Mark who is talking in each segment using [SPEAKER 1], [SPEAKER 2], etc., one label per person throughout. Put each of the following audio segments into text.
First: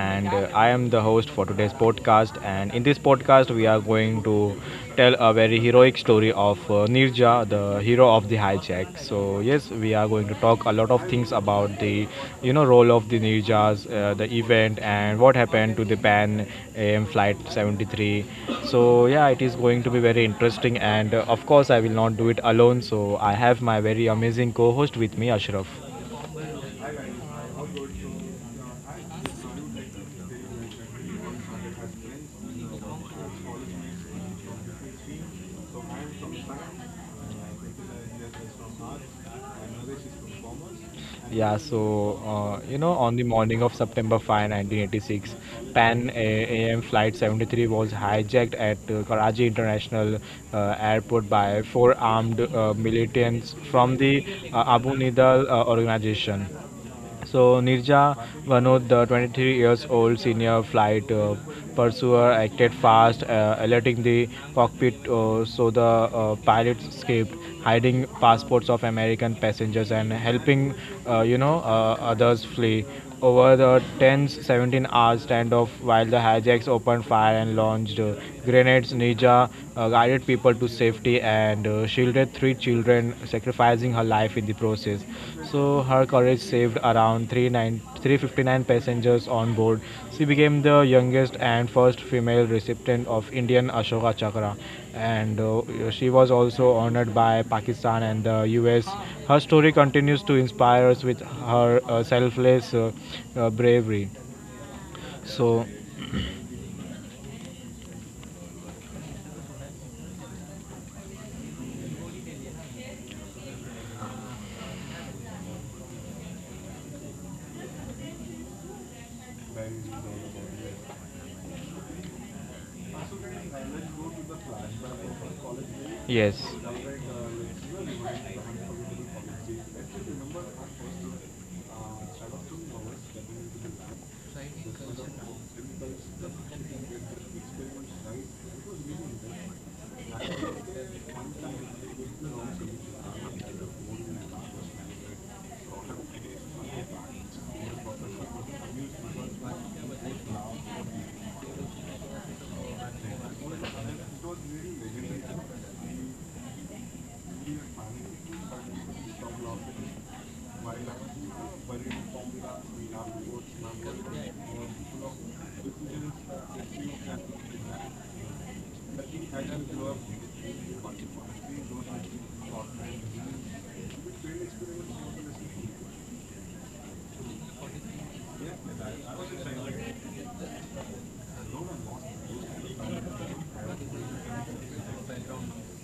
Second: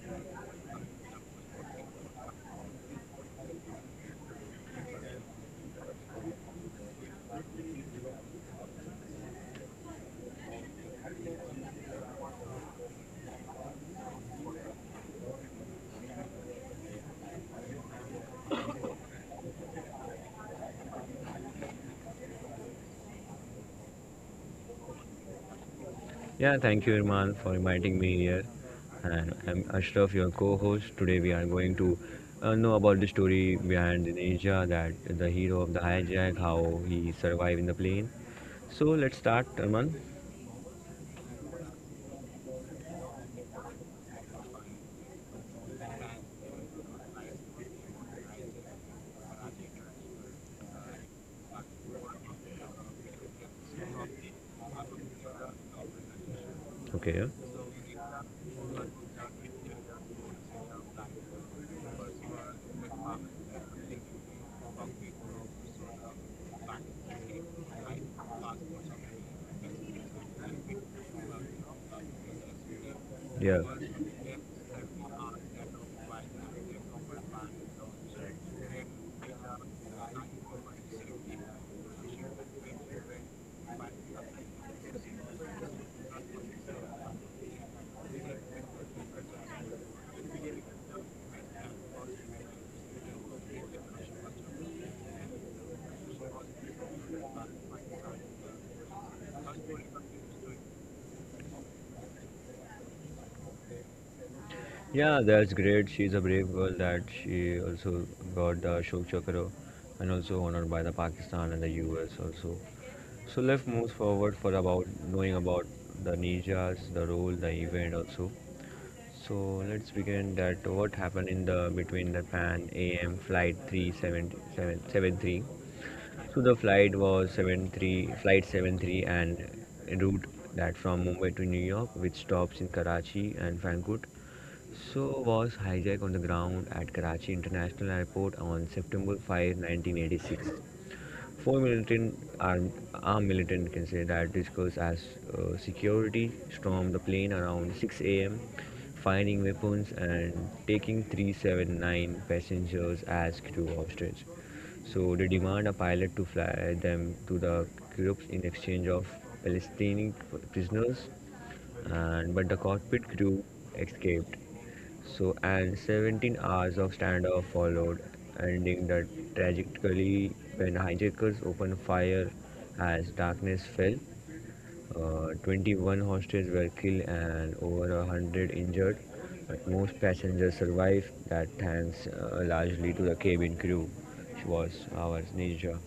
[SPEAKER 1] And I am the host for today's podcast, and in this podcast we are going to tell a very heroic story of Nirja, the hero of the hijack. So yes, we are going to talk a lot of things about the role of the Nirjas, the event and what happened to the Pan AM flight 73. So yeah, it is going to be very interesting, and of course I will not do it alone. So I have my very amazing co-host with me, Ashraf.
[SPEAKER 2] Yeah, thank you, Irman, for inviting me here. And I'm Ashraf, your co-host. Today we are going to know about the story behind Indonesia, that the hero of the hijack, how he survived in the plane. So let's start, Irman.
[SPEAKER 1] Yeah, so on the morning of September 5, 1986, Pan A- AM Flight 73 was hijacked at Karachi International Airport by four armed militants from the Abu Nidal organization.
[SPEAKER 2] Okay.
[SPEAKER 1] So Nirja, one of the 23 years old senior flight pursuer, acted fast, alerting the cockpit, so the pilot escaped, hiding passports of American passengers and helping, others flee
[SPEAKER 2] Yeah.
[SPEAKER 1] over the
[SPEAKER 2] Yeah,
[SPEAKER 1] 10-17 hour standoff. While the hijacks opened fire and launched grenades, ninja guided people to safety and shielded three children, sacrificing her life in the process. So her courage saved around 39 359 passengers on board. She became the youngest and first female recipient of Indian Ashoka Chakra, and she was also honored by Pakistan and the US. Her story continues to inspire us with her uh, selfless bravery.
[SPEAKER 2] yeah, that's
[SPEAKER 1] So,
[SPEAKER 2] great. She's a brave girl that she also got the Ashok Chakra and also honored by the Pakistan and the US also. So let's move forward for about knowing about the ninjas, the role, the event also. So let's begin that what happened in the between the Pan AM flight 3773. So
[SPEAKER 1] yes,
[SPEAKER 2] the flight was 73, flight 73 and route that from Mumbai to New York, which stops in Karachi and Frankfurt. So was hijacked on the ground at Karachi International Airport on September 5, 1986. Four militant armed, armed militant, you can say, that discussed as security stormed the plane around 6 a.m., finding weapons and taking 379 passengers as crew hostage. So they demand a pilot to fly them to the Kurupes in exchange of Palestinian prisoners, and but the cockpit crew escaped. So and 17 hours of standoff followed, ending the tragically when hijackers opened fire as darkness fell. 21 hostages were killed and over 100 injured, but most passengers survived. That thanks largely to the cabin crew, which was our ninja.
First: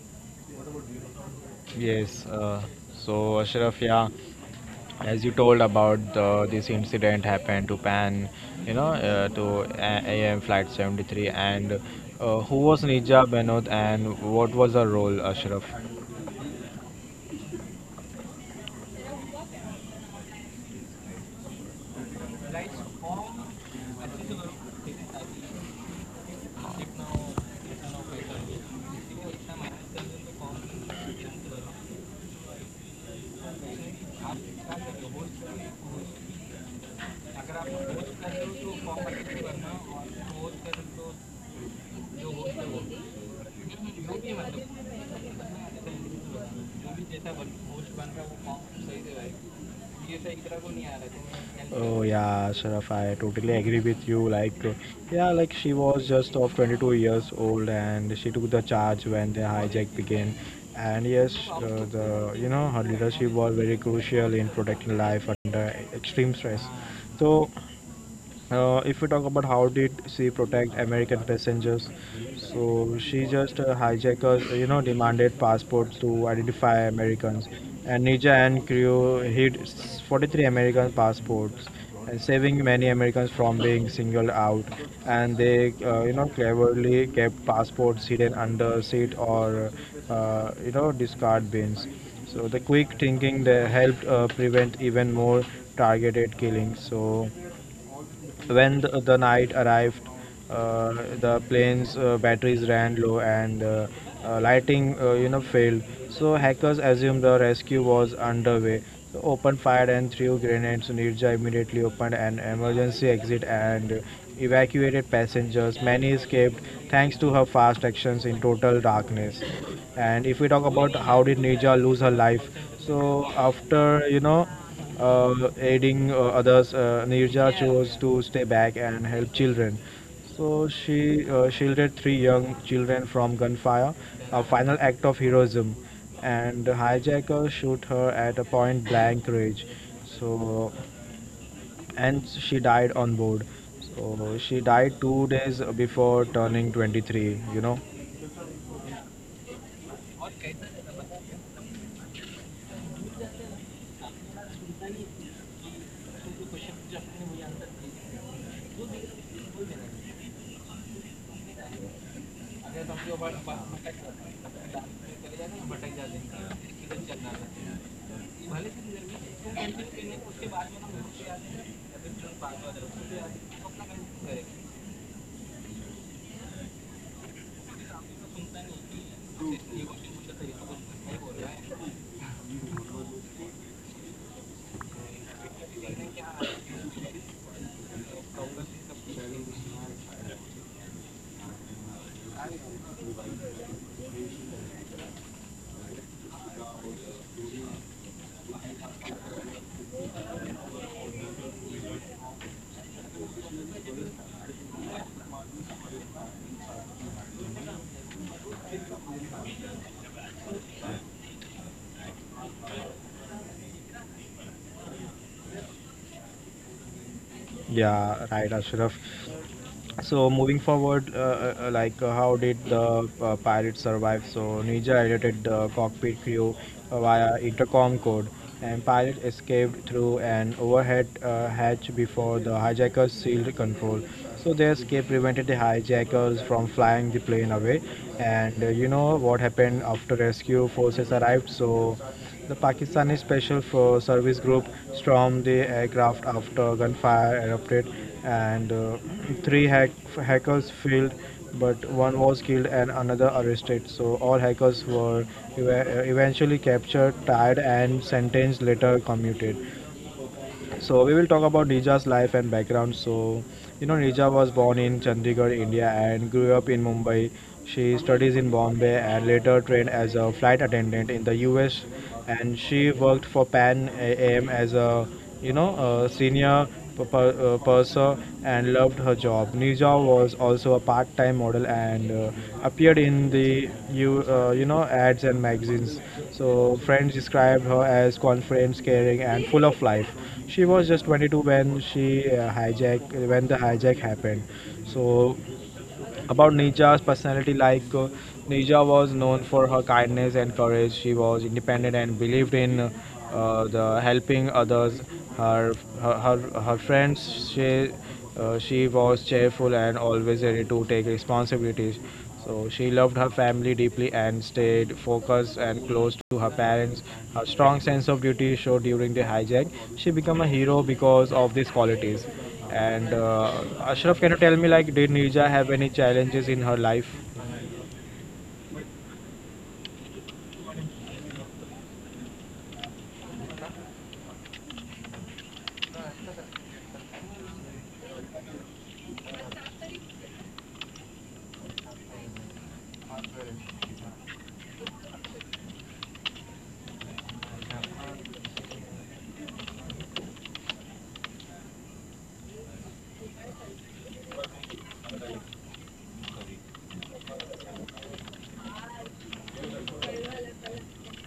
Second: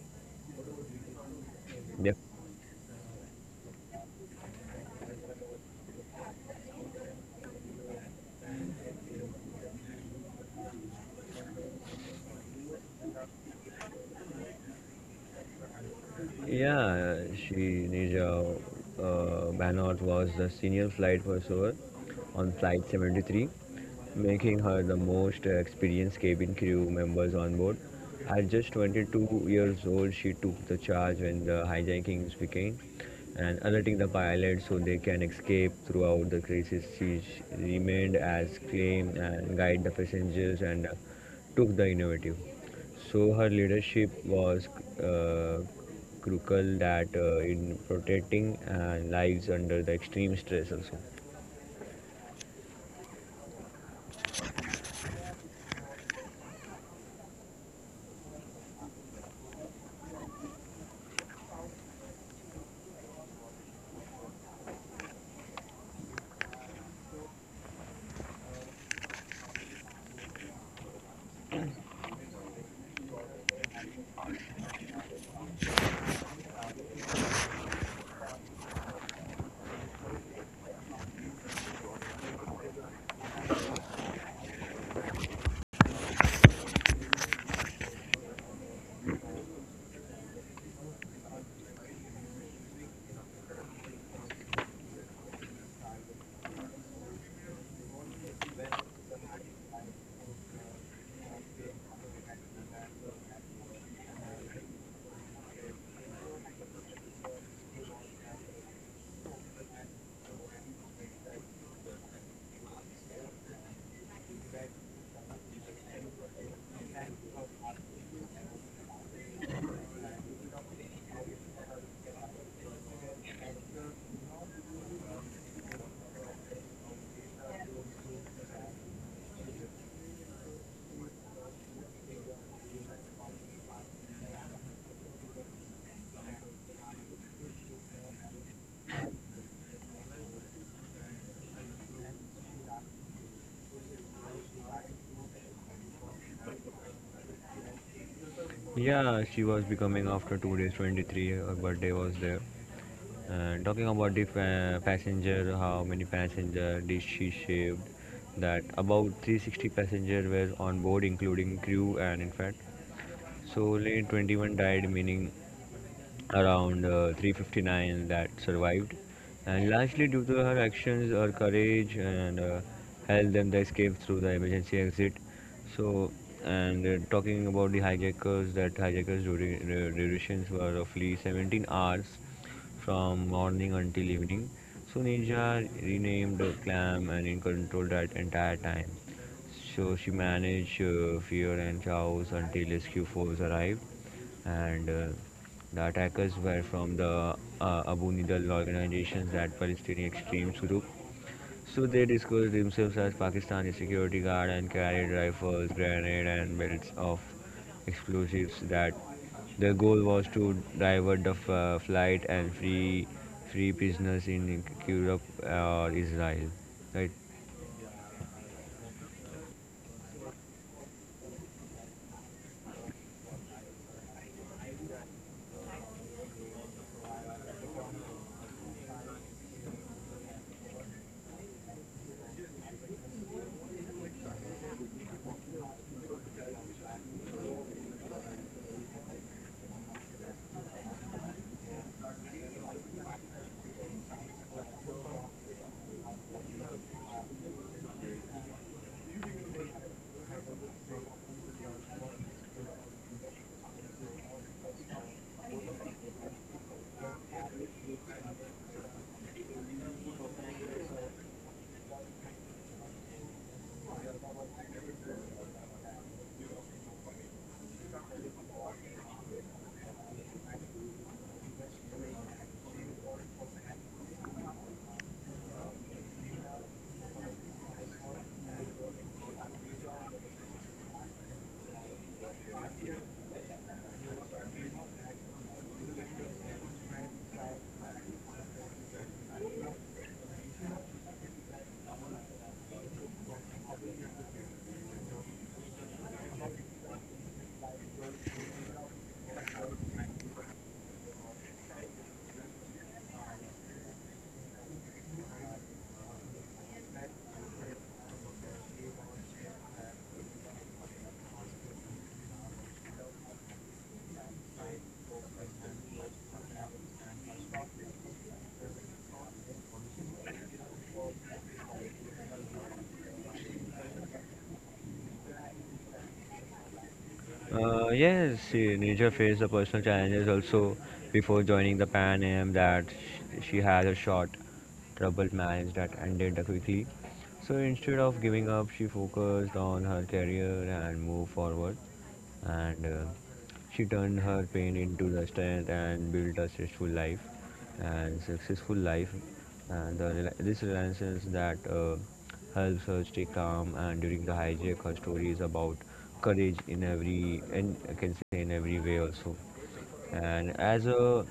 [SPEAKER 2] They
[SPEAKER 1] yes. So, Ashraf, yeah, as you told about this incident happened to Pan, you know, to A- AM Flight 73. And who was Nija Benod, and what was her role, Ashraf?
[SPEAKER 2] Yeah, she Nija Banot was the senior flight pursuer on flight 73, making her the most experienced cabin crew members on board. At just 22 years old, she took the charge when the hijackings began and alerting the pilots so they can escape throughout the crisis. She remained as calm and guide the passengers and took the initiative. So her leadership was uh, crucial that in protecting lives under the extreme stress also.
[SPEAKER 1] Oh yeah, Sharaf, I totally agree with you. Like, yeah, like she was just of 22 years old, and she took the charge when the hijack began. And yes, the her leadership was very crucial in protecting life under extreme stress. So if we talk about how did she protect American passengers, so she just hijackers, you know, demanded passports to identify Americans, and Nija and crew 43 American passports, and saving many Americans from being singled out. And they, cleverly kept passports hidden under seat, or discard bins. So the quick thinking they helped prevent even more targeted killings. So. When the night arrived, uh, the plane's batteries ran low, and lighting, failed. So hackers assumed the rescue was underway. So opened fire and threw grenades. Nirja immediately opened an emergency exit and evacuated passengers. Many escaped thanks to her fast actions in total darkness. And if we talk about how did Nirja lose her life, so after aiding others. Nirja chose to stay back and help children. So she shielded three young children from gunfire, a final act of heroism. And the hijacker shoot her at a point blank range. So, and she died on board. So she died 2 days before turning 23. You know.
[SPEAKER 2] Yeah, she was becoming after 2 days, 23, her birthday was there. And talking about the passenger, how many passenger did she save? That about 360 passenger were on board, including crew and in fact. So late 21 died, meaning around 359 that survived, and largely due to her actions, her courage, and helped them to escape through the emergency exit. So, and talking about the hijackers, that hijackers' durations were roughly 17 hours from morning until evening. So, Ninja renamed the Clam and in control that entire time. So she managed fear and chaos until rescue force arrived, and the attackers were from the Abu Nidal organizations that Palestinian extremist group. So they disguised themselves as Pakistani security guard and carried rifles, grenade, and belts of explosives. That their goal was to divert the flight and free prisoners in Europe or Israel, right?
[SPEAKER 1] Yeah, right, Ashraf. So moving forward, like how did the pirates survive? So Ninja alerted the cockpit crew via intercom code, and pilot escaped through an overhead hatch before the hijackers sealed control. So their escape prevented the hijackers from flying the plane away. And you know what happened after rescue forces arrived? So. The Pakistani Service Group stormed the aircraft after gunfire erupted, and three hack- hackers failed, but one was killed and another arrested. So all hackers were eventually captured, tied, and sentenced later commuted. So we will talk about Nija's life and background. So, you know, Nija was born in Chandigarh, India, and grew up in Mumbai. She studies in Bombay and later trained as a flight attendant in the U.S. And she worked for Pan AM as a, you know, a senior purser, and loved her job. Nija was also a part-time model and appeared in the ads and magazines. So friends described her as confident, caring, and full of life. She was just 22 when she hijack when the hijack happened. So about Nija's personality, like Nija was known for her kindness and courage. She was independent and believed in the helping others. Her her her, her friends she She was cheerful and always ready to take responsibilities. So she loved her family deeply and stayed focused and close to her parents. Her strong sense of duty showed during the hijack. She became a hero because of these qualities. And Ashraf, can you tell me, like, did Nirja have any challenges in her life?
[SPEAKER 2] Yes, see, Ninja faced the personal challenges also before joining the Pan Am that she had a short troubled marriage that ended quickly. So instead of giving up, she focused on her career and moved forward and she turned her pain into the strength and built a stressful life and successful life and this renaissance that helps her stay calm and during the hijack her story is about courage in every and I can say in every way also and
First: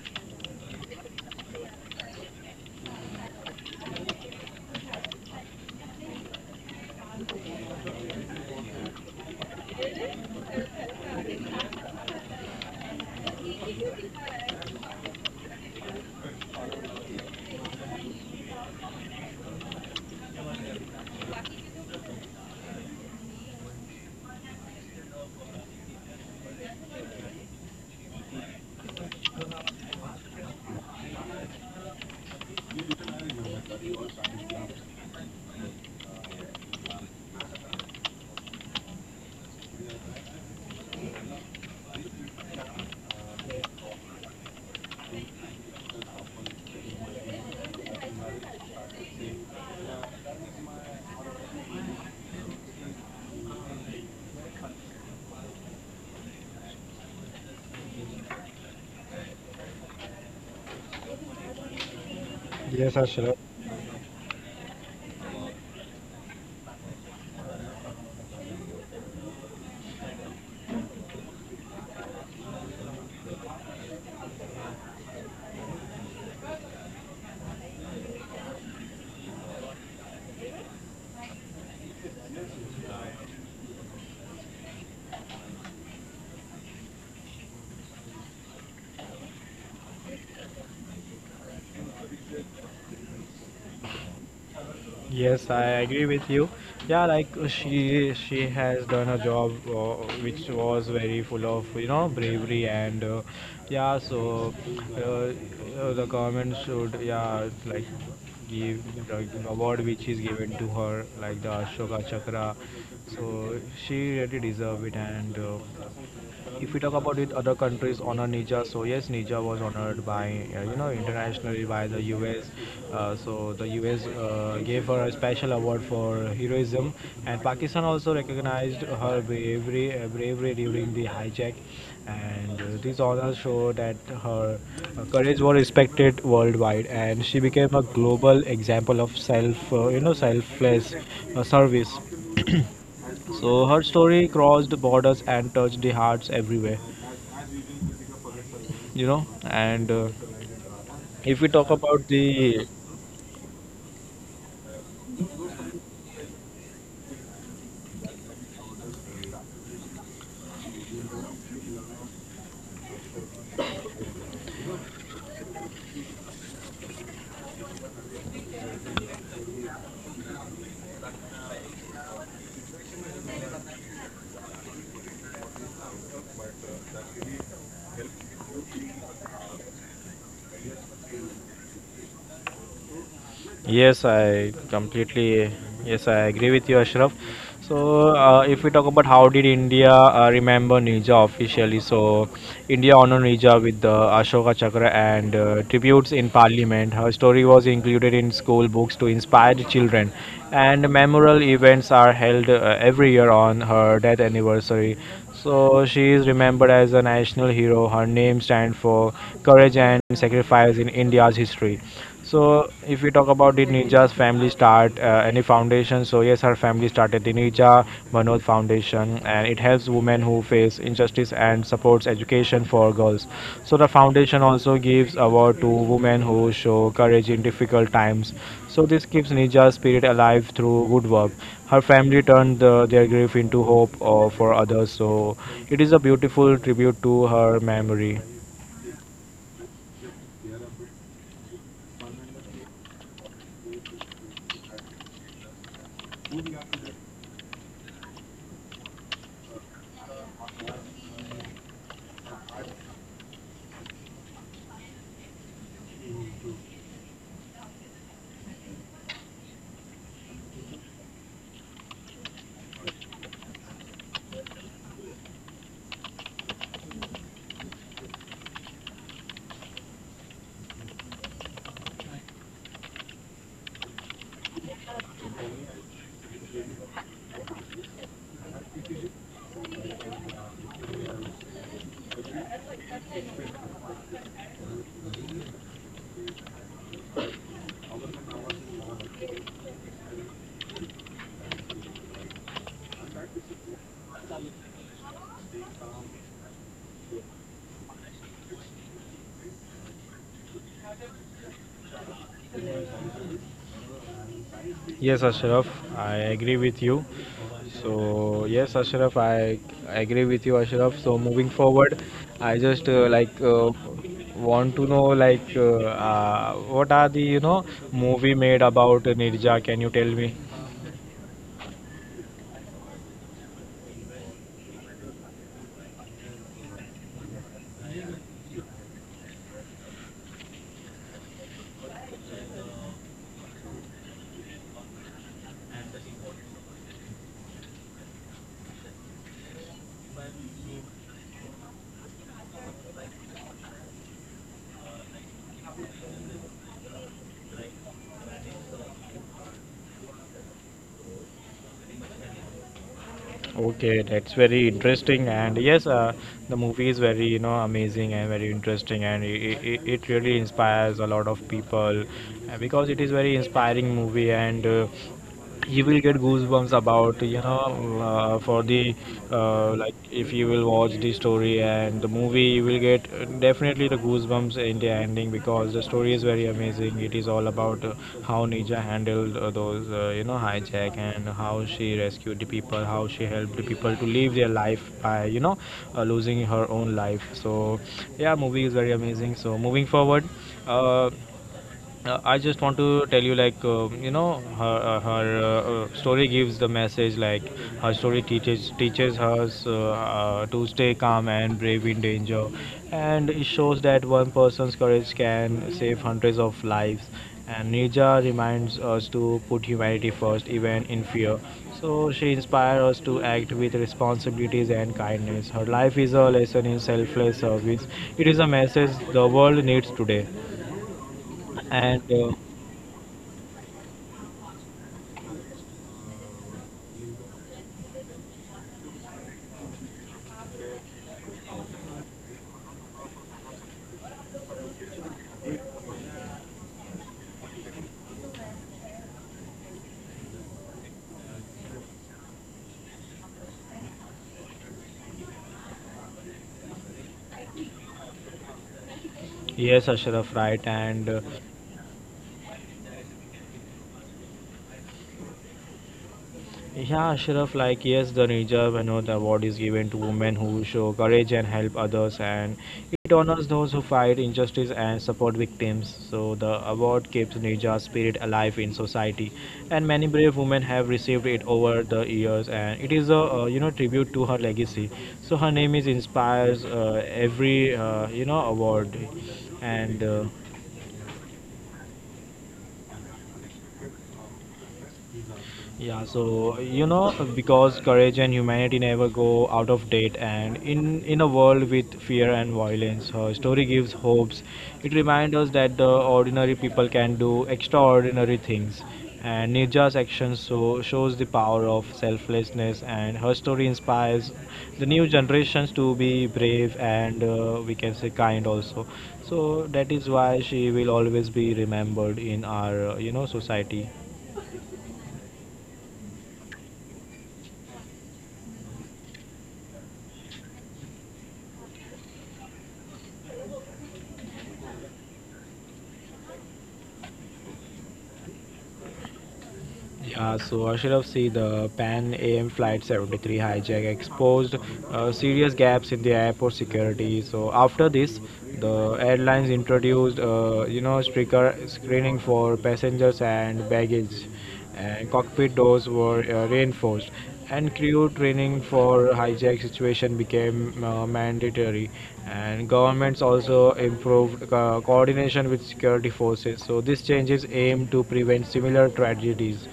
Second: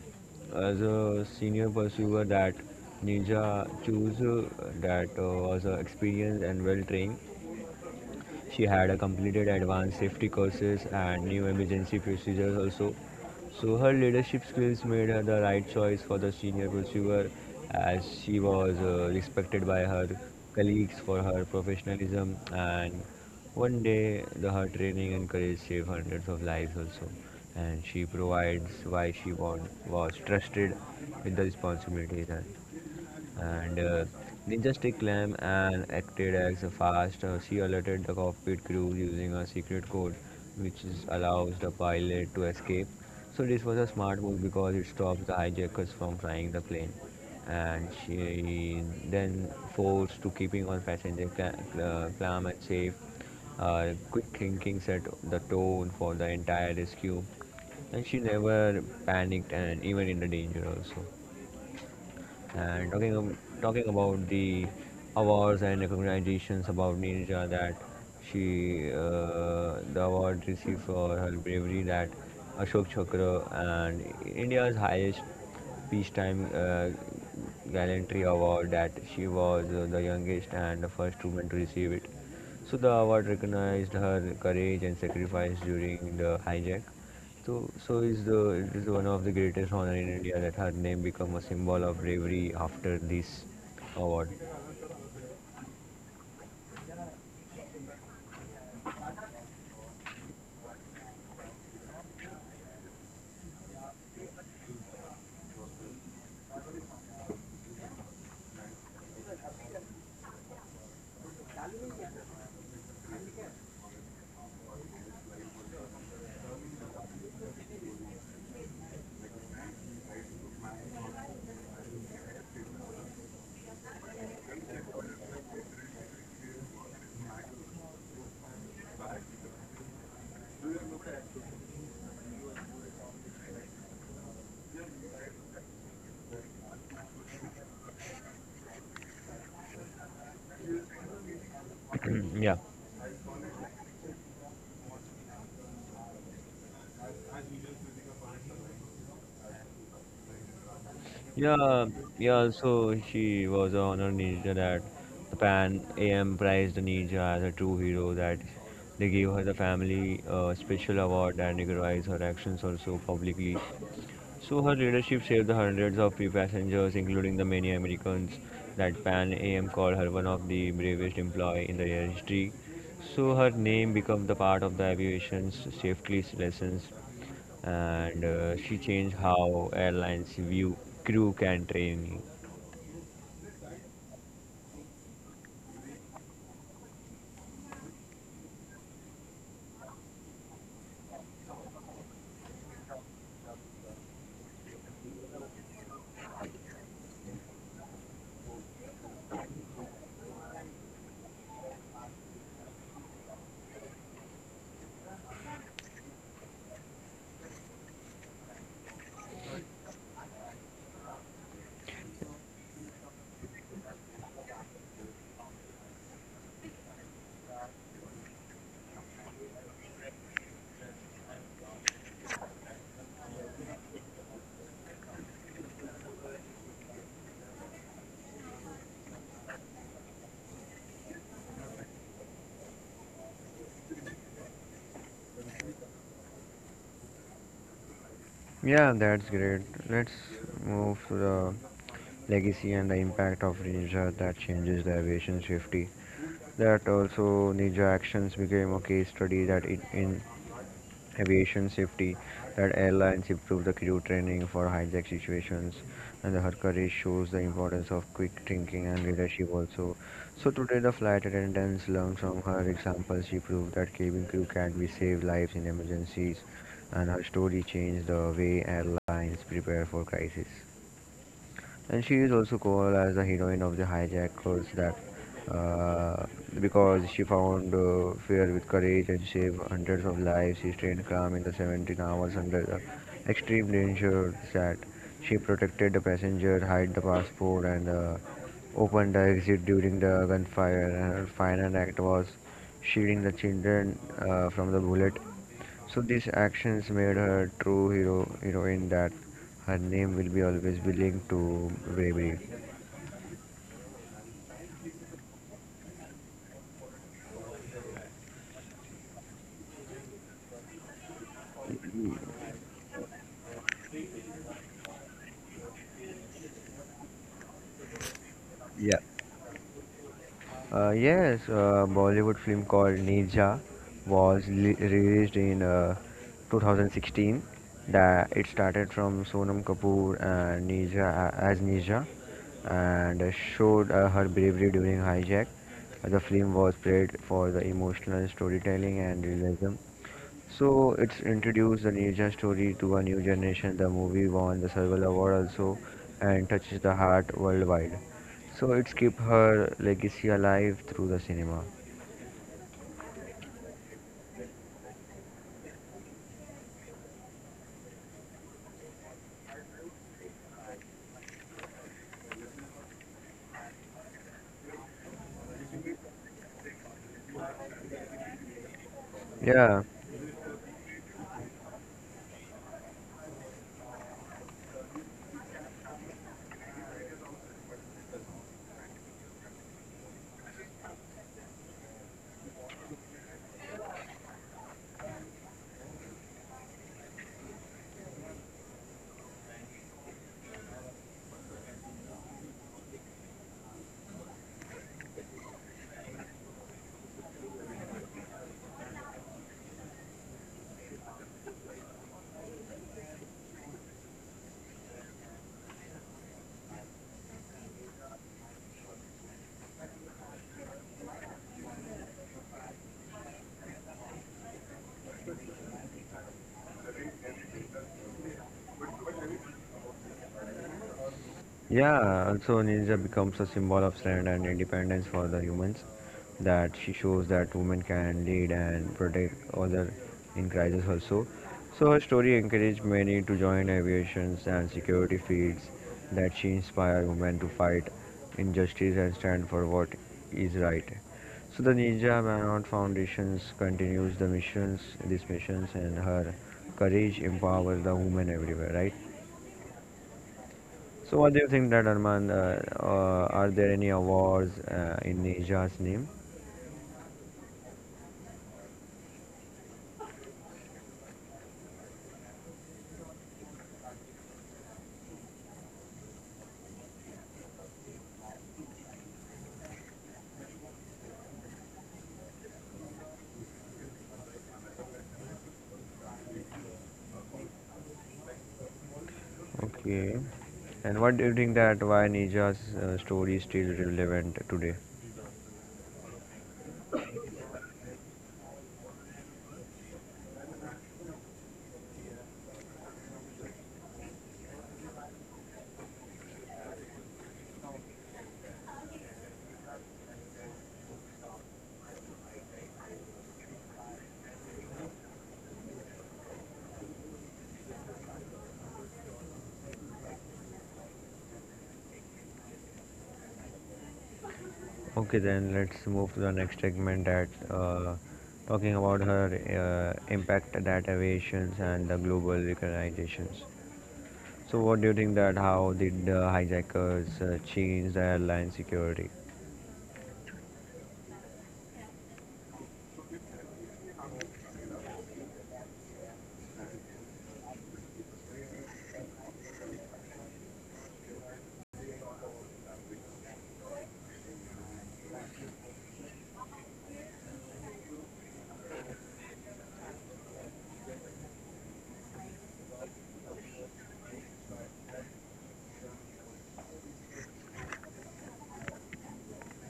[SPEAKER 2] as a senior pursuer that ninja choose that was experienced and well trained. She had a completed advanced safety courses and new emergency procedures also. So her leadership skills made her the right choice for the senior pursuer as she was respected by her colleagues for her professionalism and one day the her training and courage saved hundreds of lives also and she provides why she won, was trusted with the responsibilities and Ninja Stick Clam and acted as a fast. She alerted the cockpit crew using a secret code, which is, allows the pilot to escape. So this was a smart move because it stops the hijackers from flying the plane, and she then forced to keeping on passenger clam and safe. Quick thinking set the tone for the entire rescue, and she never panicked and even in the danger also
[SPEAKER 1] Yes,
[SPEAKER 2] and
[SPEAKER 1] Ashraf.
[SPEAKER 2] talking about the awards and recognitions about Ninja that she the award received for her bravery that Ashok Chakra and India's highest peacetime gallantry award that she was the youngest and the first woman to receive it. So the award recognized her courage and sacrifice during the hijack so, so is the it is one of the greatest honor in India that her name become a symbol of bravery after this award.
[SPEAKER 1] Yes, I agree with you. Yeah, like she has done a job which was very full of bravery, and yeah. So the government should, yeah, like give, like, the award which is given to her, like the Ashoka Chakra. So she really deserve it and. If we talk about with other countries honor Nija, so yes, Nija was honored by internationally by the U.S. So the U.S. Gave her a special award for heroism, and Pakistan also recognized her bravery, during the hijack. And these honors show that her courage was respected worldwide, and she became a global example of selfless service.
[SPEAKER 2] yeah,
[SPEAKER 1] So her story crossed borders and touched the hearts everywhere, you know. And if we talk
[SPEAKER 2] yeah,
[SPEAKER 1] about
[SPEAKER 2] yeah.
[SPEAKER 1] the
[SPEAKER 2] So she was a honor ninja that the Pan AM prized the ninja as a true hero. That they gave her the family special award and recognize her actions also publicly. So her leadership saved the hundreds of passengers, including the many Americans that Pan AM called her one of the bravest employee in the air history. So her name became the part of the aviation's safety lessons, and she changed how airlines view crew can train.
[SPEAKER 1] Yes, I completely, yes, I agree with you, Ashraf. So, if we talk about how did India remember Nija officially, so India honored Nija with the Ashoka Chakra and tributes in Parliament. Her story was included in school books to inspire the children, and memorial events are held every year on her death anniversary. So she is remembered as a national hero. Her name stands for courage and sacrifice in India's history. So if we talk about did Ninja's family start any foundation? So yes, her family started the Ninja Manoj Foundation, and it helps women who face injustice and supports education for girls. So the foundation also gives award to women who show courage in difficult times. So this keeps Ninja's spirit alive through good work. Her family turned their grief into hope for others, so it is a beautiful tribute to her memory.
[SPEAKER 2] Yeah, that's great. Let's move to the legacy and the impact of Ninja that changes the aviation safety. That also Ninja actions became a case study that it in aviation safety that airlines improve the crew training for hijack situations and the Harkar shows the importance of quick thinking and leadership also. So today the flight attendants learned from her examples. She proved that cabin crew can be save lives in emergencies and her story changed the way airlines prepare for crisis and she is also called as the heroine of the hijackers that uh, because she found fear with courage and saved hundreds of lives. She stayed calm in the 17 hours under the extreme danger that she protected the passenger, hid the passport, and opened the exit during the gunfire. And her final act was shielding the children from the bullet so these actions made her true heroine that her name will be always be linked to bravery.
[SPEAKER 1] Yes, Ashraf, I agree with you. So yes, Ashraf, I agree with you, Ashraf. So moving forward, I just want to know, like what are the movie made
[SPEAKER 2] Yeah.
[SPEAKER 1] about Nirja? Can you tell me?
[SPEAKER 2] Yes, Bollywood film called Nirja was released in 2016. That it started from Sonam Kapoor and Nirja as Nirja, and showed her bravery during hijack. The film was praised for the emotional storytelling and realism. So it's introduced the Ninja story to a new generation. The movie won the Silver Award also and touches the heart worldwide. So it's keep her legacy alive through the cinema.
[SPEAKER 1] Okay, that's very interesting, and yes, the movie is very amazing and very interesting, and it really inspires a lot of people because it is very inspiring movie, and you will get goosebumps about for the
[SPEAKER 2] Yeah,
[SPEAKER 1] like if you will watch the story and the movie, you will get definitely the goosebumps in the ending because the story is very amazing. It is all about how Nija handled hijack, and how she rescued the people, how she helped the people to live their life by, losing her own life. So, yeah, movie is very amazing. So, moving forward, uh, I just want to tell you, like, her, story gives the message, like, her story teaches us to stay calm and brave in danger, and it shows that one person's courage can save hundreds of lives. And Nija reminds us to put humanity first, even in fear. So she inspires us to act with responsibilities and kindness. Her life is a lesson in selfless service. It is a message the world needs today, and.
[SPEAKER 2] Yeah, also Ninja becomes a symbol of strength and independence for the humans. That she shows that women can lead and protect other in crisis also. So her story encouraged many to join aviations and security fields. That she inspired women to fight injustice and stand for what is right. So the Ninja Burnout Foundations continues the missions, these missions, and her courage empowers the women everywhere, right?
[SPEAKER 1] Yes, Ashraf, right. And
[SPEAKER 2] So, what do you think that Arman? Are there any awards in Nija's name?
[SPEAKER 1] yeah, Ashraf, like, yes, the Nijab, you know, the award is given to women who show courage and help others, and it honors those who fight injustice and support victims. So the award keeps Nijab's spirit alive in society, and many brave women have received it over the years, and it is a, tribute to her legacy. So her name is inspires every award. And
[SPEAKER 2] Okay. And what do you think that why Nija's story is still relevant today?
[SPEAKER 1] Yeah, so you know, because courage and humanity never go out of date, and in a world with fear and violence, her story gives hopes. It reminds us that the ordinary people can do extraordinary things, and Nirja's actions so shows the power of selflessness, and her story inspires the new generations to be brave and, we can say, kind also. So that is why she will always be remembered in our society.
[SPEAKER 2] Okay, then let's move to the next segment that talking about her impact that aviations and the global recognitions. So, what do you think that how did the hijackers change the airline security?
[SPEAKER 1] Yeah, so Ashraf, see the Pan AM Flight 73 hijack exposed serious gaps in the airport security. So after this, the airlines introduced, stricter screening for passengers and baggage, and cockpit doors were reinforced, and crew training for hijack situation became mandatory, and governments also improved coordination with security forces. So these changes aim to prevent similar tragedies,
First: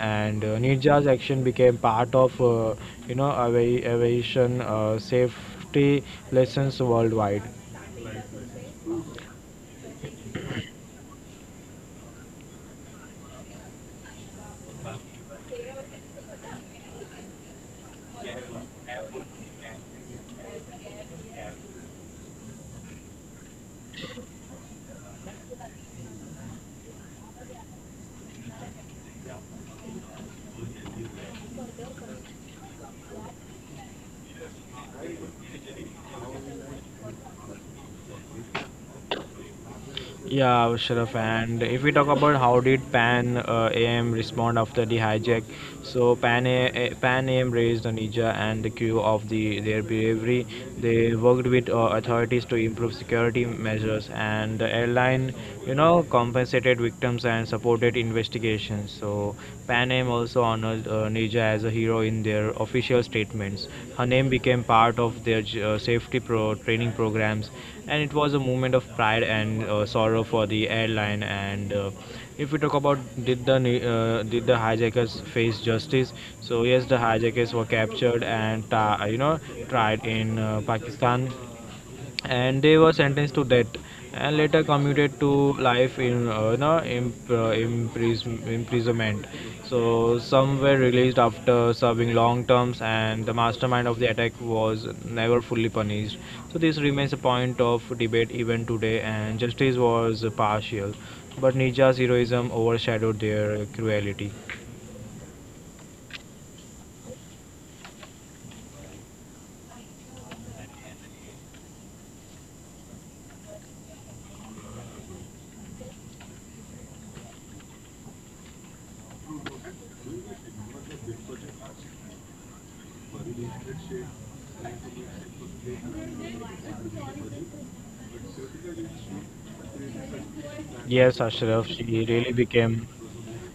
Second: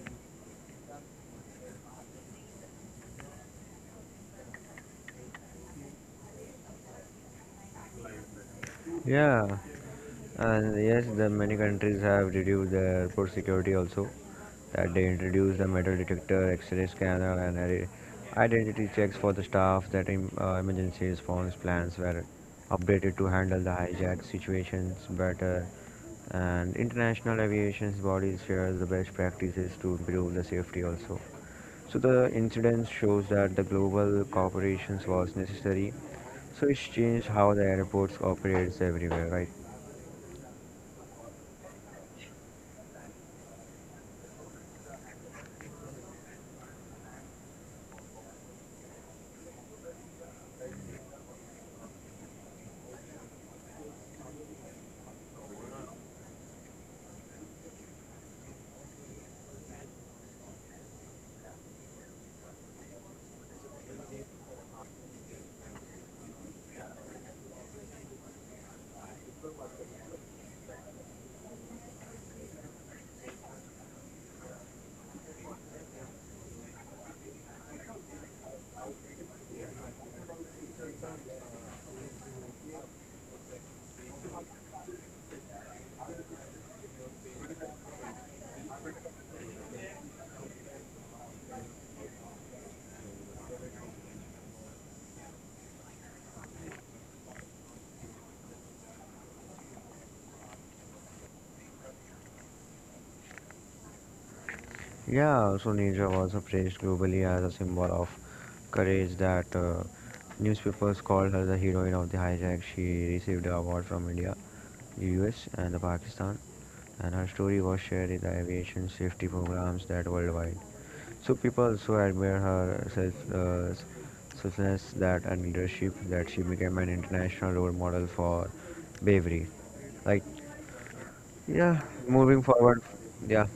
[SPEAKER 1] and ninja's action became part of aviation safety lessons worldwide.
[SPEAKER 2] Yeah, and yes, the many countries have reduced their airport security also. That they introduced the metal detector, X-ray scanner, and identity checks for the staff. That emergency response plans were updated to handle the hijack situations better. And international aviation bodies share the best practices to improve the safety also. So the incident shows that the global cooperation was necessary. So it's changed how the airports operates everywhere, right?
[SPEAKER 1] Yeah, Sharaf. And if we talk about how did Pan AM respond after the hijack, so Pan AM raised the Ninja and the crew of the their bravery. They worked with authorities to improve security measures, and the airline, you know, compensated victims and supported investigations. So Pan AM also honored Ninja as a hero in their official statements. Her name became part of their safety pro training programs, and it was a moment of pride and sorrow for the airline. And if we talk about did the hijackers face justice? So yes, the hijackers were captured and tried in Pakistan, and they were sentenced to death and later commuted to life in no, imp- impris- imprisonment. So some were released after serving long terms, and the mastermind of the attack was never fully punished. So this remains a point of debate even today, and justice was partial, but Nija's heroism overshadowed their cruelty.
[SPEAKER 2] Yeah, also Ninja was praised globally as a symbol of courage that newspapers called her the heroine of the hijack. She received the award from India, the US, and the Pakistan, and her story was shared in the aviation safety programs that worldwide. So people also admire her self, selflessness that and leadership that she became an international role model for bravery. Like,
[SPEAKER 1] Yes, Ashraf,
[SPEAKER 2] yeah,
[SPEAKER 1] she really
[SPEAKER 2] moving forward,
[SPEAKER 1] became.
[SPEAKER 2] yeah.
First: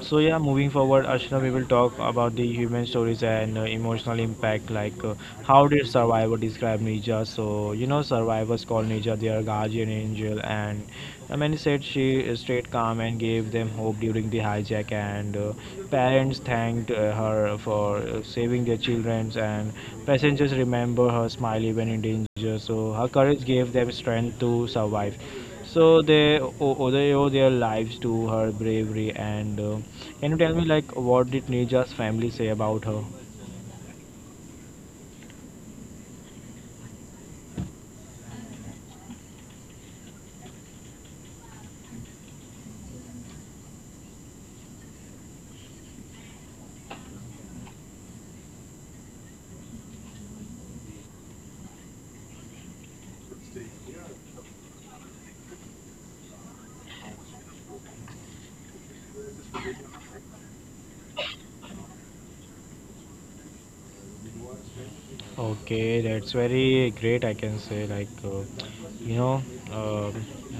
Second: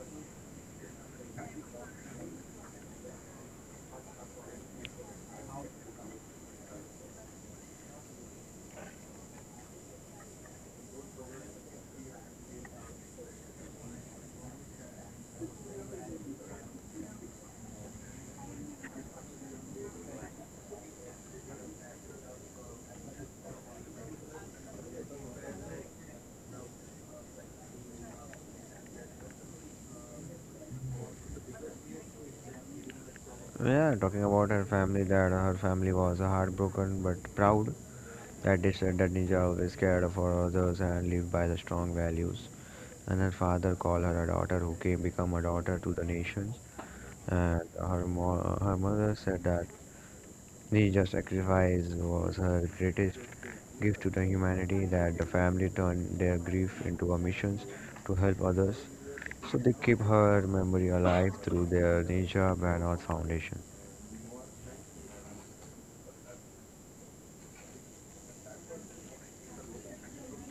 [SPEAKER 1] So yeah, moving forward, Ashna, we will talk about the human stories and emotional impact. Like, how did Survivor describe Nija? So you know, survivors call Nija their guardian angel, and I mean, he said she stayed calm and gave them hope during the hijack. And parents thanked her for saving their children, and passengers remember her smile even in danger. So her courage gave them strength to survive. So they owe their lives to her bravery. And can you tell me like what did Nija's family say about her?
[SPEAKER 2] Well, yeah, talking about her family, that her family was heartbroken but proud that they said that Ninja always cared for others and lived by the strong values. And her father called her a daughter who came become a daughter to the nations and her mother said that Ninja sacrifice was her greatest gift to the humanity that the family turned their grief into a mission to help others. So they keep her memory alive through their Ninja Banner Foundation.
[SPEAKER 1] Okay, that's very great. I can say like you know uh,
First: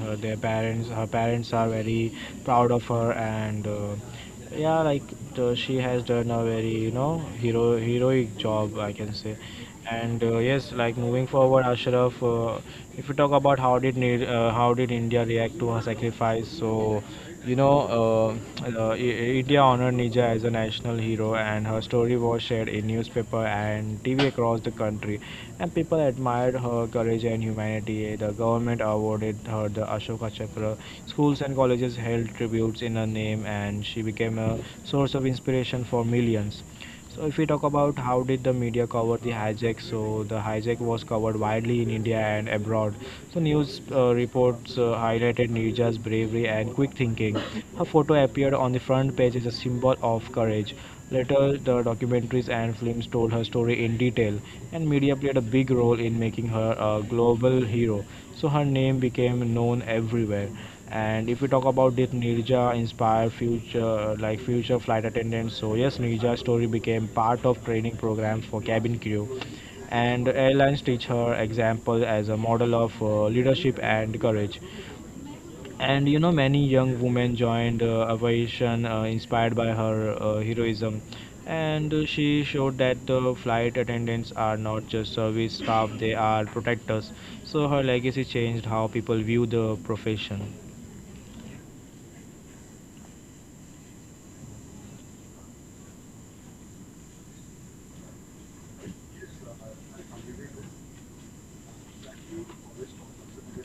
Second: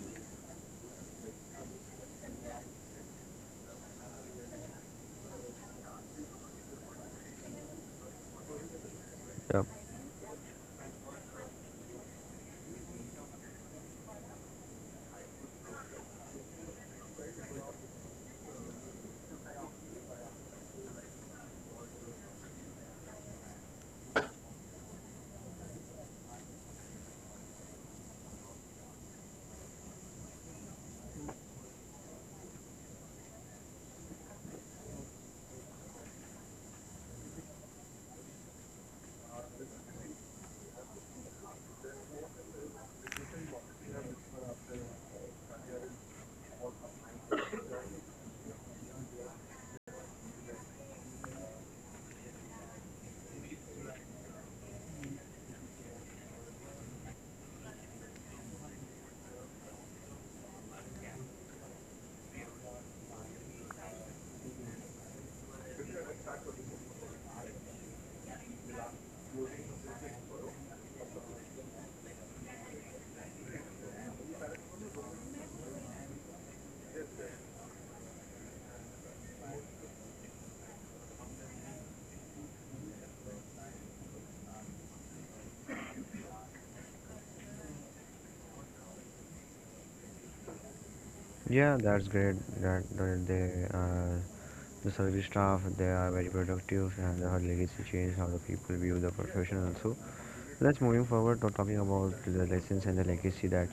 [SPEAKER 1] her, their parents. Her parents are very proud of her, and yeah, like she has done a very you know heroic job, I can say.
[SPEAKER 2] Yep.
[SPEAKER 1] And yes, like moving forward, Ashraf, if we talk about how did India react to her sacrifice? So, you know, uh, uh, I- India honored Nija as a national hero, and her story was shared in newspaper and TV across the country, and people admired her courage and humanity. The government awarded her the Ashoka Chakra. Schools and colleges held tributes in her name, and she became a source of inspiration for millions. So if we talk about how did the media cover the hijack, so the hijack was covered widely in India and abroad. So news reports highlighted Nirja's bravery and quick thinking. Her photo appeared on the front page as a symbol of courage. Later, the documentaries and films told her story in detail, and media played a big role in making her a global hero. So her name became known everywhere. And if we talk about this Nirja inspired future like future flight attendants, so yes, Nirja's story became part of training programs for cabin crew, and airlines teach her example as a model of leadership and courage. And you know, many young women joined aviation inspired by her heroism, and she showed that the flight attendants are not just service staff; they are protectors. So her legacy changed how people view the profession.
[SPEAKER 2] Yeah, that's great that, that they, the service staff, they are very productive and her legacy changed how the people view the profession also. Let's moving forward to talking about the lessons and the legacy that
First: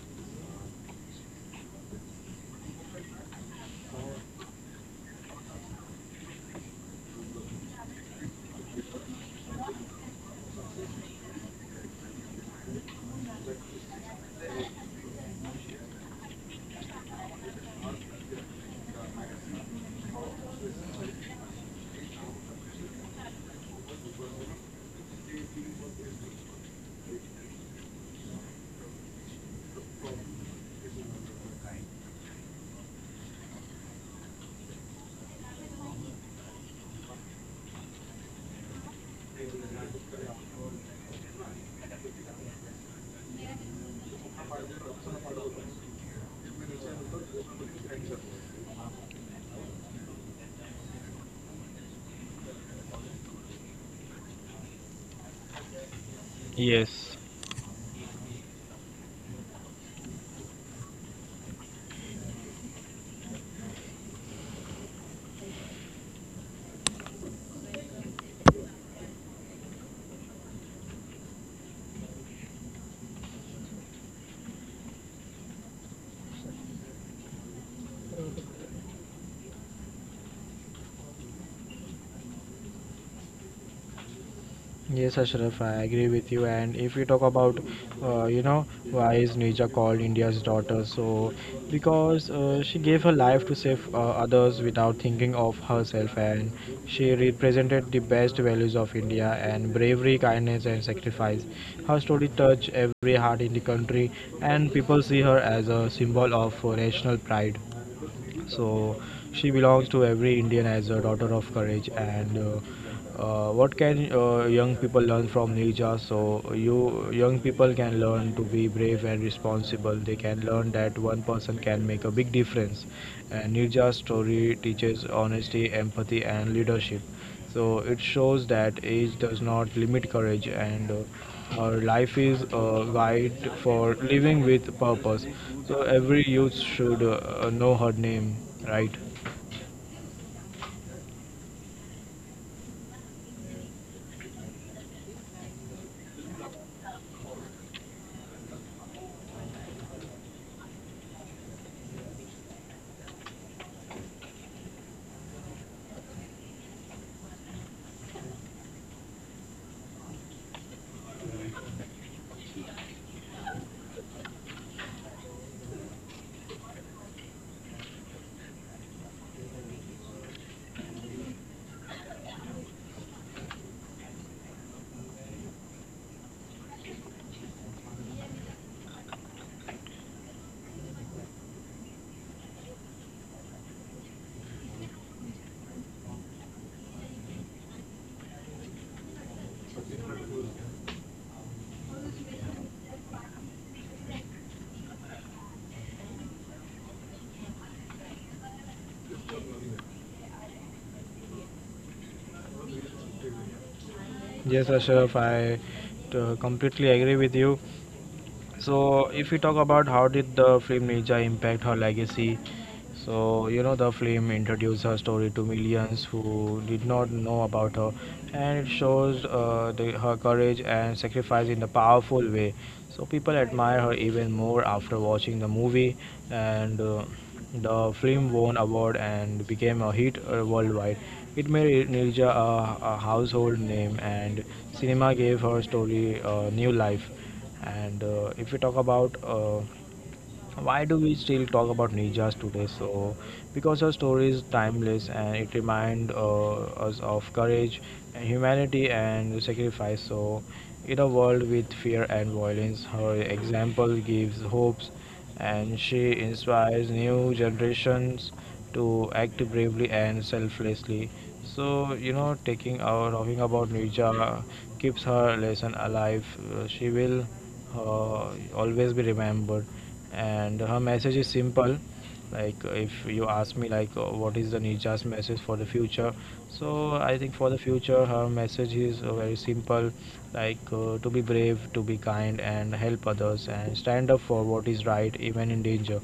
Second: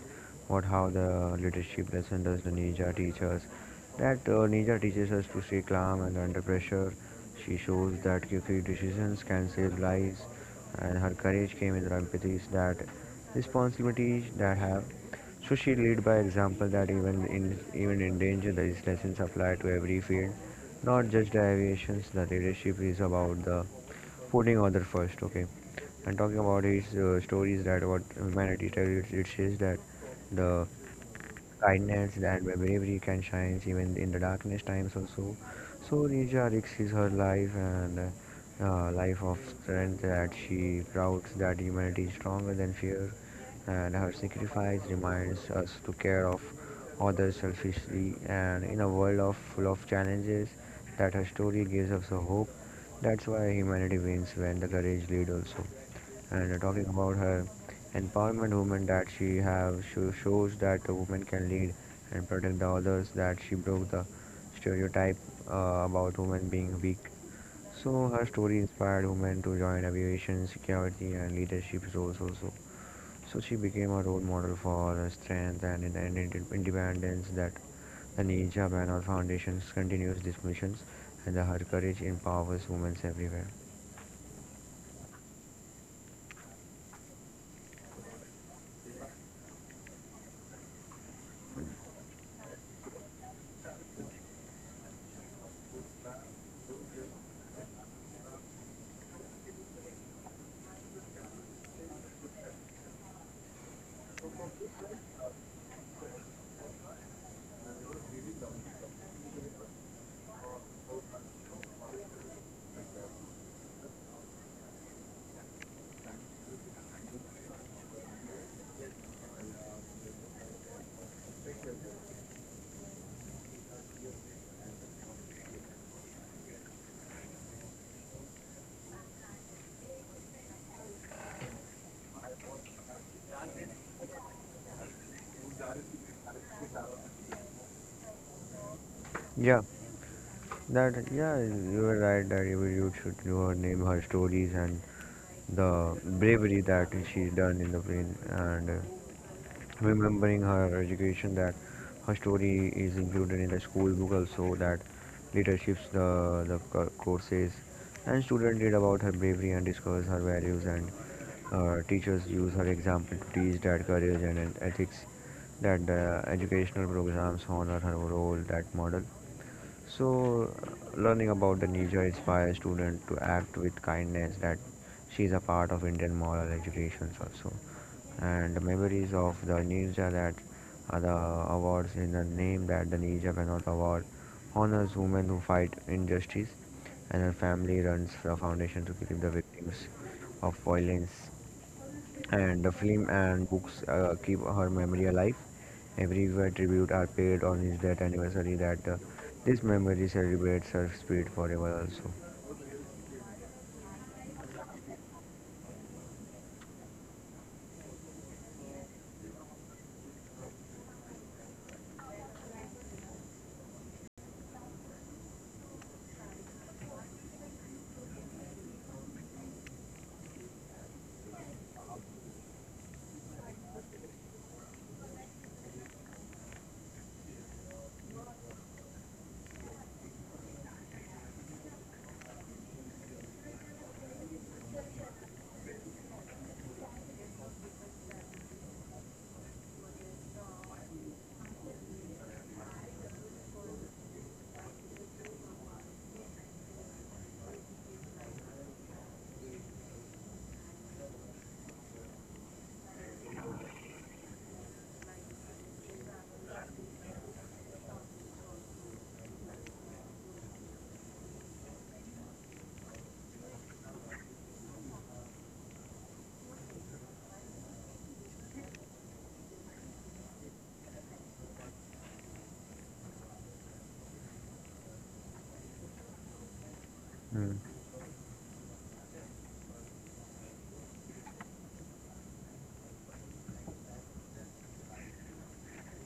[SPEAKER 2] what how the leadership lesson does the ninja teaches. That ninja teaches us to stay calm and under pressure. She shows that quick decisions can save lives, and her courage came with her empathy. That responsibilities that have. So she lead by example that even in even in danger, these lessons apply to every field, not just the aviations. The leadership is about the putting other first, okay, and talking about his stories that what humanity tells it says that the kindness and bravery can shine even in the darkness times also. So Rija risks her life and life of strength that she doubts that humanity is stronger than fear, and her sacrifice reminds us to care of others selfishly, and in a world of full of challenges that her story gives us a hope, that's why humanity wins when the courage leads also. And talking
[SPEAKER 1] Yes.
[SPEAKER 2] about her empowerment woman, that she have shows that a woman can lead and protect the others, that she broke the stereotype about women being weak. So her story inspired women to join aviation security and leadership roles also. So she became a role model for the strength and, independence, that the Ninja Banner Foundation continues these missions and her courage empowers women everywhere.
[SPEAKER 1] Yes, Ashraf, I agree with you. And if we talk about, uh, you know, why is Nija called India's daughter? So, because she gave her life to save others without thinking of herself, and she represented the best values of India and bravery, kindness, and sacrifice. Her story touched every heart in the country, and people see her as a symbol of national pride. So she belongs to every Indian as a daughter of courage. And what can young people learn from Nilja? So you young people can learn to be brave and responsible. They can learn that one person can make a big difference. And Nilja's story teaches honesty, empathy, and leadership. So it shows that age does not limit courage, and our life is a guide for living with purpose. So every youth should know her name, right?
[SPEAKER 2] Yeah. That yeah, you were right that you should know her name, her stories, and the bravery that she done in the plane, and remembering her education, that her story is included in the school book also, that leaderships the courses, and student read about her bravery and discuss her values, and teachers use her example to teach that courage and ethics, that the educational programs honor her role, that model. So, learning about the nature inspires students to act with kindness. That she is a part of Indian moral education also. And the memories of the ninja, that are the awards in the name, that the ninja cannot award honors women who fight injustice, and her family runs a foundation to keep the victims of violence. And the film and books keep her memory alive. Every year, tribute are paid on his death anniversary that this memory celebrates her spirit forever also.
[SPEAKER 1] Yes, Ashraf, I completely agree with you. So, if we talk about how did the film Ninja impact her legacy, so you know the film introduced her story to millions who did not know about her, and it shows her courage and sacrifice in a powerful way. So people admire her even more after watching the movie, and the film won award and became a hit worldwide. It made Nilja a household name, and cinema gave her story a new life. And if we talk about Why do we still talk about ninjas today? So, because her story is timeless and it reminds us of courage and humanity and sacrifice. So, in a world with fear and violence, her example gives hopes, and she inspires new generations to act bravely and selflessly. So you know, taking our talking about Nija keeps her lesson alive. She will uh, always be remembered, and her message is simple. Like if you ask me like what is the Nija's message for the future, so I think for the
[SPEAKER 2] Mm.
[SPEAKER 1] future her message is very simple, like to be brave, to be kind, and help others, and stand up for what is right even in danger,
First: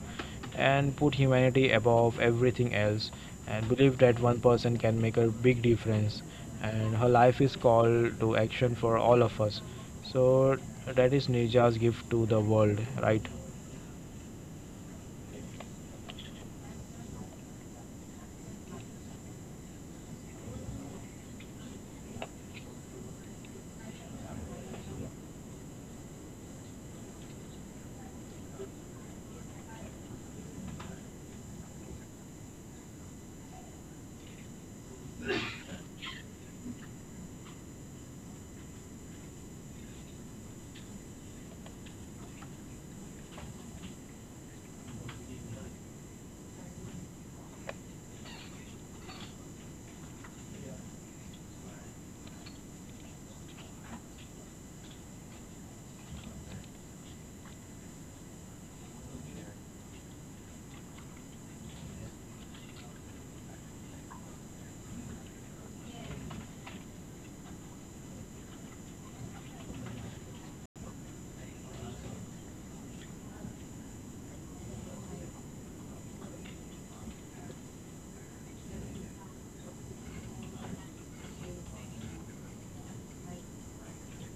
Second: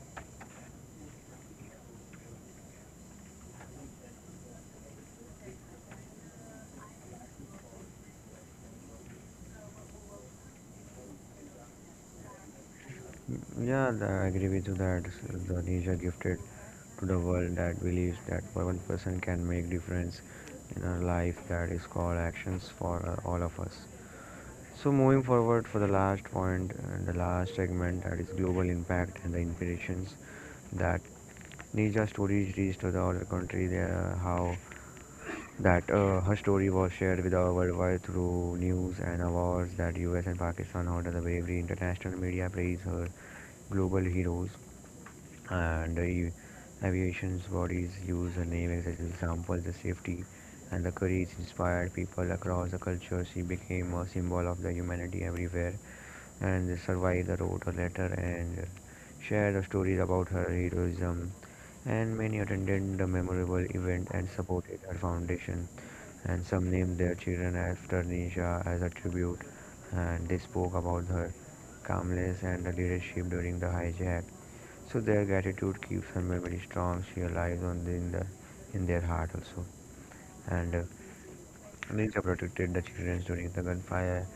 [SPEAKER 1] and put humanity above everything else, and believe that one person can make a big difference. And her life is called to action for all of us. So that is Nija's gift to the world, right?
[SPEAKER 2] Yeah, I agree with you that the nature gifted to the world, that believes that one person can make difference in our life, that is called actions for all of us. So moving forward for the last point and the last segment, that is global impact and the inspirations, that Nija stories reached to the other country, there how that her story was shared with our worldwide through news and awards, that US and Pakistan honor the bravery, international media praise her global heroes, and the aviation's bodies use her name as an example the safety, and the courage inspired people across the culture. She became a symbol of the humanity everywhere, and Survivor wrote a letter and shared stories about her heroism, and many attended the memorable event and supported her foundation, and some named their children after Nisha as a tribute, and they spoke about her calmness and the leadership during the hijack. So their gratitude keeps her memory strong, she alive on in their heart also. And Nisha protected the children during the gunfire.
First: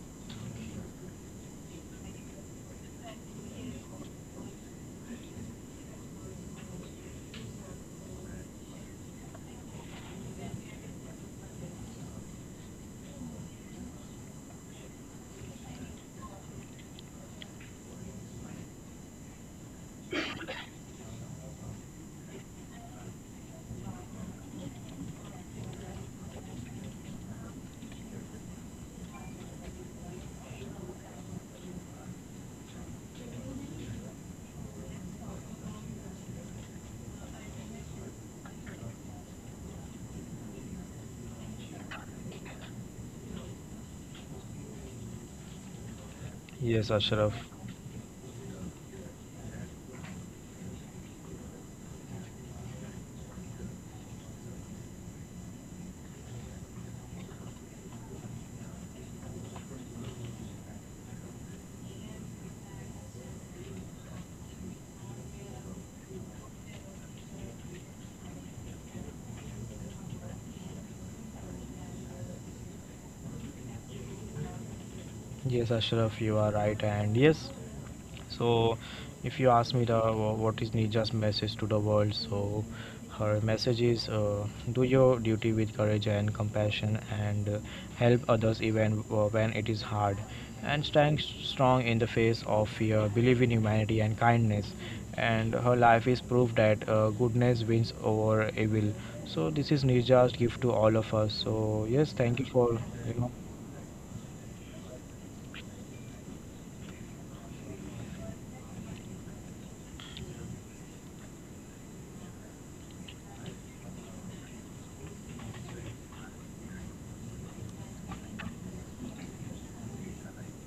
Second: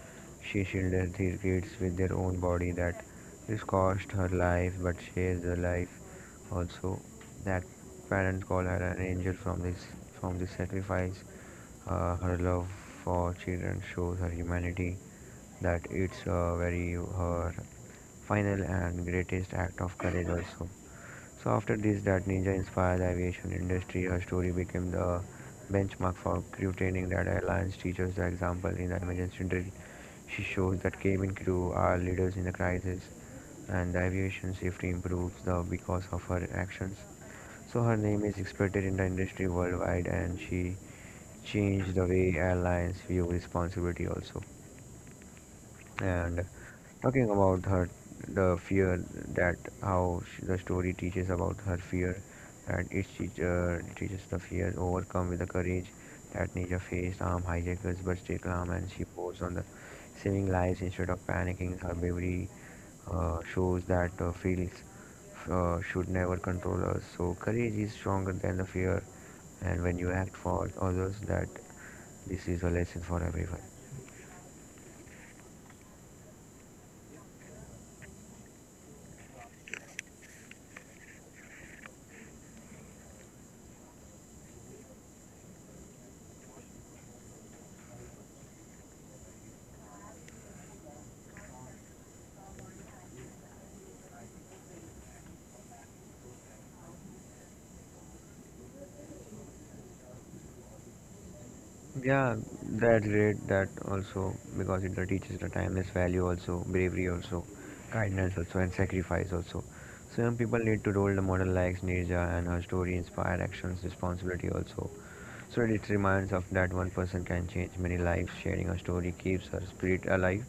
[SPEAKER 2] She shielded the kids with their own body. That this cost her life, but saved the life also. That parents call her an angel from this sacrifice. Her love for children shows her humanity. That it's very her final and greatest act of courage also. So after this, that ninja inspired the aviation industry. Her story became the benchmark for crew training, that airlines teaches the example in the emergency drill. She shows that cabin crew are leaders in the crisis, and the aviation safety improves the because of her actions. So her name is expected in the industry worldwide, and she changed the way airlines view responsibility also. And
[SPEAKER 1] Yes, Ashraf.
[SPEAKER 2] talking about her, the fear, that how sh the story teaches about her fear, that it teaches the fear overcome with the courage, that Ninja faced armed hijackers but stay calm and she pours on the saving lives instead of panicking. Her bravery shows that feelings should never control us. So courage is stronger than the fear, and when you act for others, that this is a lesson for everyone.
[SPEAKER 1] Yes, Ashraf, you are right, and yes, so, if you ask me what is Nija's message to the world, so her message is do your duty with courage and compassion, and help others even when it is hard, and stand strong in the face of fear, believe in humanity and kindness. And her life is proof that goodness wins over evil. So this is Nija's gift to all of us. So yes, thank you
[SPEAKER 2] Yeah,
[SPEAKER 1] for you
[SPEAKER 2] that
[SPEAKER 1] know.
[SPEAKER 2] rate that also, because it teaches the timeless value also, bravery also, kindness also, and sacrifice also. So young people need to role the model like Nirja, and her story inspire actions, responsibility also. So it reminds of that one person can change many lives. Sharing her story keeps her spirit alive,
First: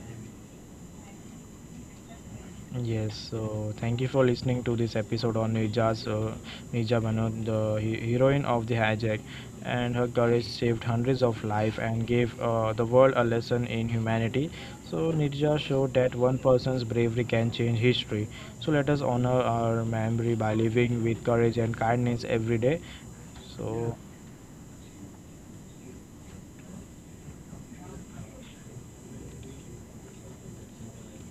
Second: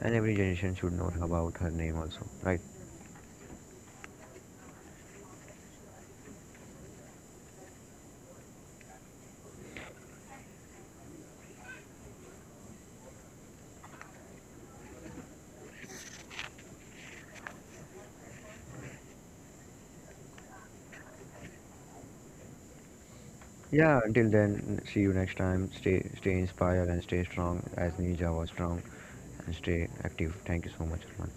[SPEAKER 2] and every generation should know about her name also, right?
[SPEAKER 1] Yes, so thank you for listening to this episode on Nija Bano, the heroine of the hijack, and her courage saved hundreds of lives and gave the world a lesson in humanity. So Nija showed that one person's bravery can change history. So let us honor our memory by living with courage and kindness every day.
[SPEAKER 2] Yeah.
[SPEAKER 1] So
[SPEAKER 2] Until then, see you next time. Stay inspired and stay strong as Nirja was strong, and stay active. Thank you so much, Arman.